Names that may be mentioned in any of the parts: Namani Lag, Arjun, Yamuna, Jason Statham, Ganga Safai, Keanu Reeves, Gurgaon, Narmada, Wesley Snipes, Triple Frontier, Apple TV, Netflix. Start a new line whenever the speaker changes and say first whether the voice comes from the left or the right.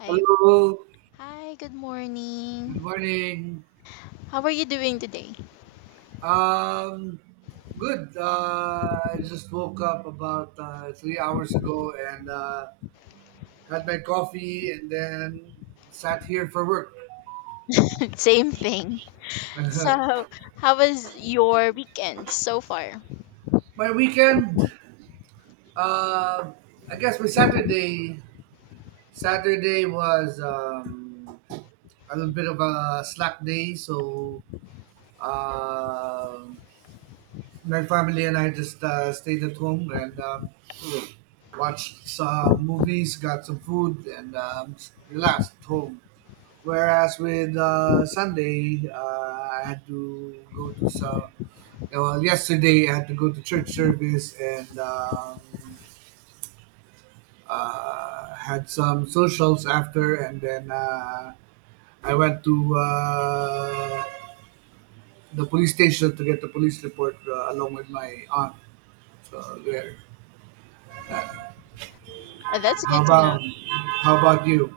left: Hi.
right: Hello,
left: Hi, good
right: good
left: morning.
right: morning.
left: How are you doing today?
right: Um, Good. I just woke up about 3 hours ago and had my coffee and then sat here for work.
left: Same thing. So, how was your weekend so far?
right: My weekend, uh, I guess my Saturday, Saturday was a little bit of a slack day, so uh, my family and I just stayed at home and watched some movies, got some food, and relaxed at home. Whereas with Sunday, I had to go to some. Well, yesterday I had to go to church service and had some socials after, and then I went to the police station to get the police report along with my aunt. So there.
left: That's
right: How
left: good to know.
right: about how about you?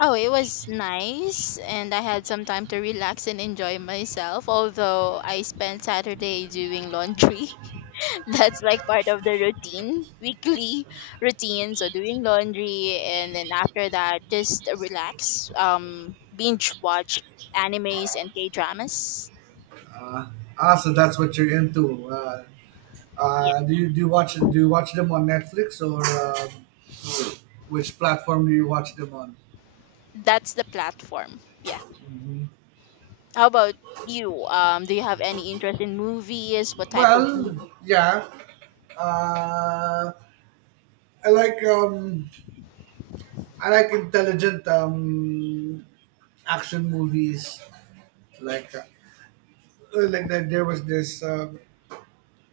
left: Oh, it was nice, and I had some time to relax and enjoy myself. Although I spent Saturday doing laundry, that's like part of the routine, weekly routine. So doing laundry, and then after that, just relax, binge watch animes and K dramas.
right: Uh, so that's what you're into. Do you watch them on Netflix or which platform do you watch them on?
left: That's the platform. Yeah.
right: Mhm.
left: How about you? Do you have any interest in movies? What type of
right: Well,
left: movie?
right: yeah. Uh, I like um, I like intelligent action movies. Like uh, like that, there was this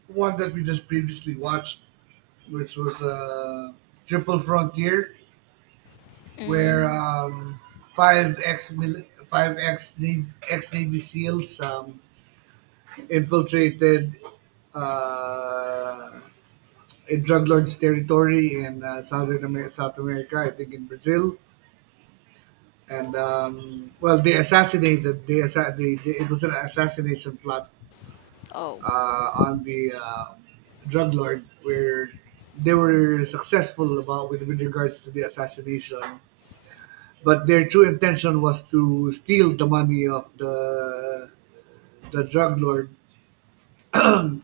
right: one that we just previously watched, which was Triple Frontier, where
left: Mm.
right: five ex five ex Navy SEALs infiltrated uh, in drug lords' territory in South America, I think in Brazil. And well, they assassinated. They, it was an assassination plot
left: Oh,
right: on the drug lord, where they were successful about with regards to the assassination. But their true intention was to steal the money of the drug lord,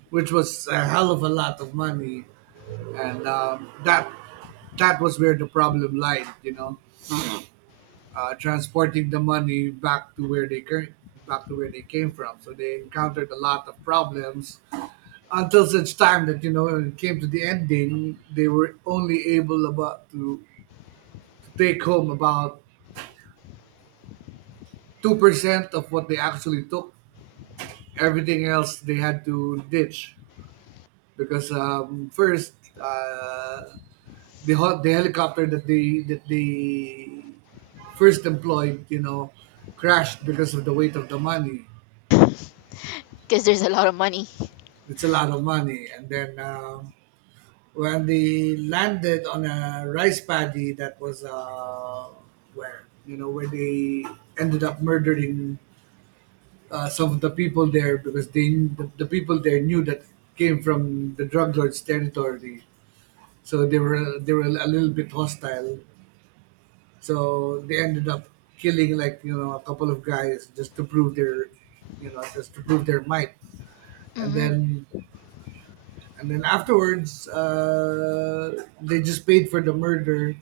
right: which was a hell of a lot of money, and that was where the problem lied, you know, transporting the money back to where they came back to where they came from. So they encountered a lot of problems until such time that, you know, when it came to the ending, they were only able about to take home about 2% of what they actually took. Everything else they had to ditch because first uh, the helicopter that they first employed, you know, crashed because of the weight of the money.
left: because there's a lot of money.
right: It's a lot of money. And then when they landed on a rice paddy, that was where, you know, where they ended up murdering some of the people there, because the people there knew that came from the drug lords territory. So they were a little bit hostile. So they ended up killing, like, you know, a couple of guys just to prove their, you know, just to prove their might, and
left: Hmm.
right: then and then afterwards they just paid for the murder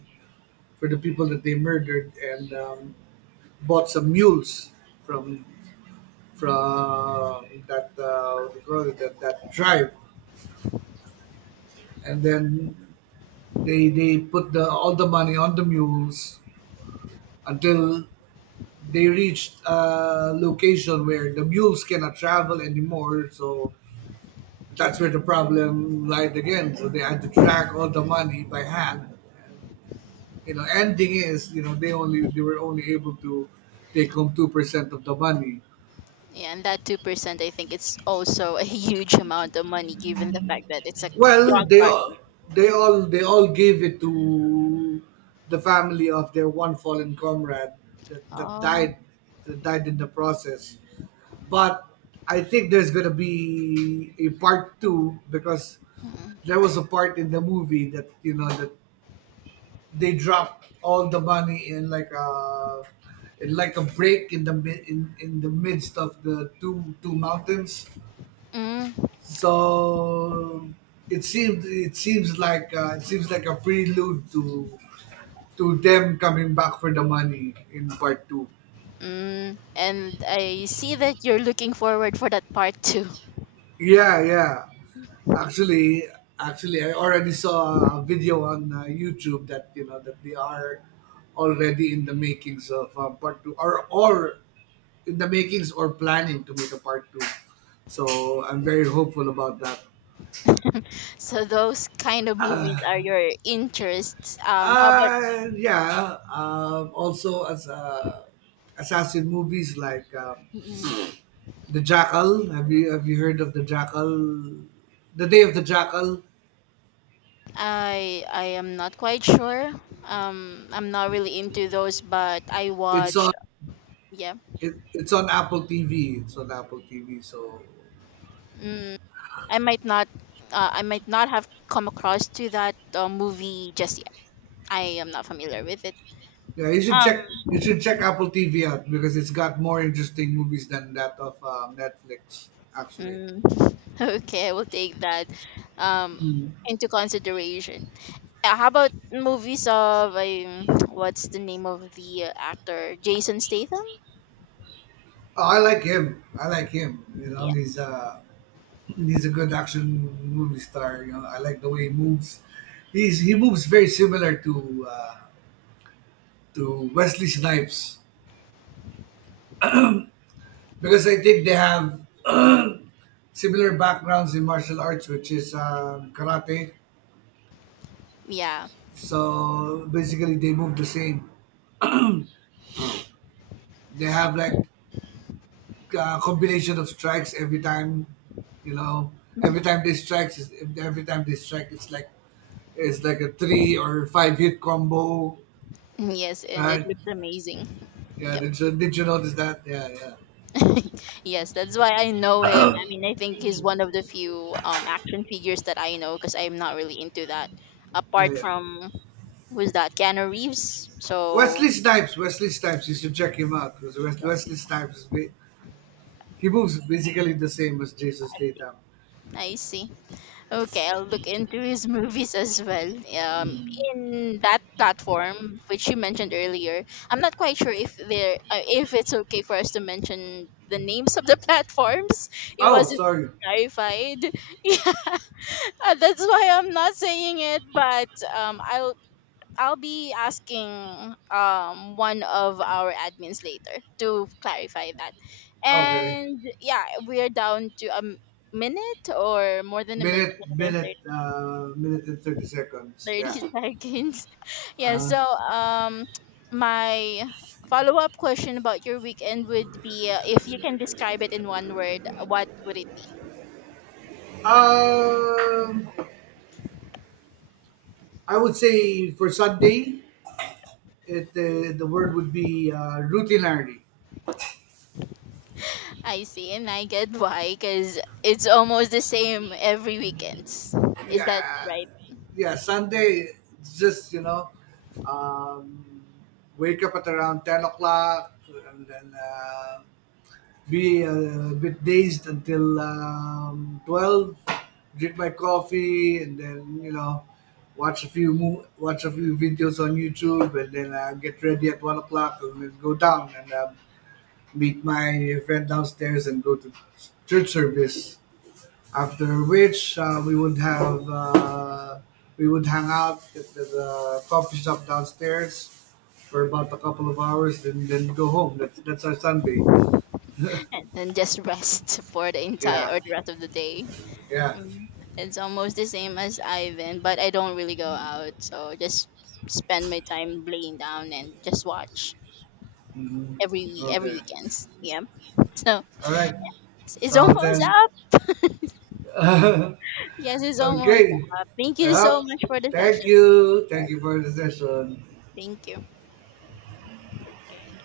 right: for the people that they murdered, and bought some mules from from that what do you call it, that tribe, and then they put the all the money on the mules until they reached a location where the mules cannot travel anymore. So that's where the problem lied again. So they had to drag all the money by hand. You know, ending is, you know, they were only able to take home 2% of the money.
left: Yeah, and that 2%, I think it's also a huge amount of money, given the fact that it's a
right: Well,
left: drug
right: they
left: card.
right: all they all they all gave it to the family of their one fallen comrade that, that
left: Oh.
right: died that died in the process. But I think there's gonna be a part two, because
left: Mm.
right: there was a part in the movie that, you know, that they dropped all the money in like a break in the mi- in the midst of the two mountains.
left: Mm.
right: So it seems like a prelude to them coming back for the money in part two.
left: Mm. And I see that you're looking forward for that part too.
right: Yeah, yeah. Actually, actually, I already saw a video on YouTube that, you know, that they are already in the makings of part two, or in the makings or planning to make a part two. So I'm very hopeful about that.
left: So those kind of movies are your interests. How about?
right: Yeah. Also, as assassin movies like
left: Mm-hmm.
right: the Jackal. Have you heard of the Jackal? The Day of the Jackal.
left: I am not quite sure. I'm not really into those, but I
right: It's
left: watch.
right: a
left: Yeah,
right: It's on Apple TV. It's on Apple TV. So
left: mm, I might not. I might not have come across to that movie just yet. I am not familiar with it.
right: yeah, you should
left: Um.
right: check you should check Apple TV out because it's got more interesting movies than that of Netflix. Actually,
left: Mm, okay, I will take that. Um,
right: mm.
left: into consideration. How about movies of what's the name of the actor? Jason Statham.
right: Oh, I like him. I like him. You know,
left: Yeah.
right: he's a good action movie star. You know, I like the way he moves. He moves very similar to Wesley Snipes because I think they have similar backgrounds in martial arts, which is karate.
left: Yeah.
right: So basically, they move the same. They have like compilation of strikes every time, you know. Every time they strike, every time they strike, it's like a three or five hit combo,
left: Yes, and it
right: right?
left: looks amazing.
right: Yeah.
left: Yep.
right: Did you notice that? Yeah,
left: Yes, that's why I know him. I mean, I think he's one of the few action figures that I know because I'm not really into that.
right: yeah,
left: Apart
right: yeah.
left: from who's that? Keanu Reeves. So
right: Wesley Snipes, you should check him out because
left: that's
right: Wesley Snipes is he moves basically the same as Jason
left: fantastic.
right: Statham.
left: I see. Okay, I'll look into his movies as well.
right: Mm.
left: In that platform which you mentioned earlier, I'm not quite sure if it's okay for us to mention the names of the platforms. It
right: Oh,
left: wasn't
right: sorry.
left: clarified. Yeah. That's why I'm not saying it, but um, I'll I'll be asking one of our admins later to clarify that.
right: Okay.
left: And yeah, we're down to a minute or more than a minute, minute and 30,
right: Minute and 30 seconds. Yeah.
left: thirty seconds. Yeah,
right: Uh,
left: so my follow-up question about your weekend would be if you can describe it in one word, what would it be?
right: um, I would say for Sunday, it the word would be routinary.
left: I see, and I get why, because it's almost the same every weekends. Is that
right: Yeah,
left: right?
right: yeah. Sunday, it's just, you know, um, wake up at around 10 o'clock, and then be a bit dazed until 12. Drink my coffee and then, you know, watch a few videos on YouTube, and then get ready at 1 o'clock and then go down. And. Meet my friend downstairs and go to church service. After which, we would hang out at the coffee shop downstairs for about a couple of hours, and then go home. That's our Sunday.
left: And then just rest for the entire
right: Yeah,
left: or the rest of the day.
right: yeah.
left: Mm. It's almost the same as Ivan, but I don't really go out, so just spend my time laying down and just watch
right: Hmm.
left: every
right: Okay.
left: weekends. Yeah. So
right: All right.
left: it's
right: So
left: almost
right: then,
left: up. Yes, it's almost
right: okay.
left: up. Thank you so
right: Yup.
left: much for the
right: Thank
left: session.
right: you. Thank you for the session.
left: Thank you. Okay.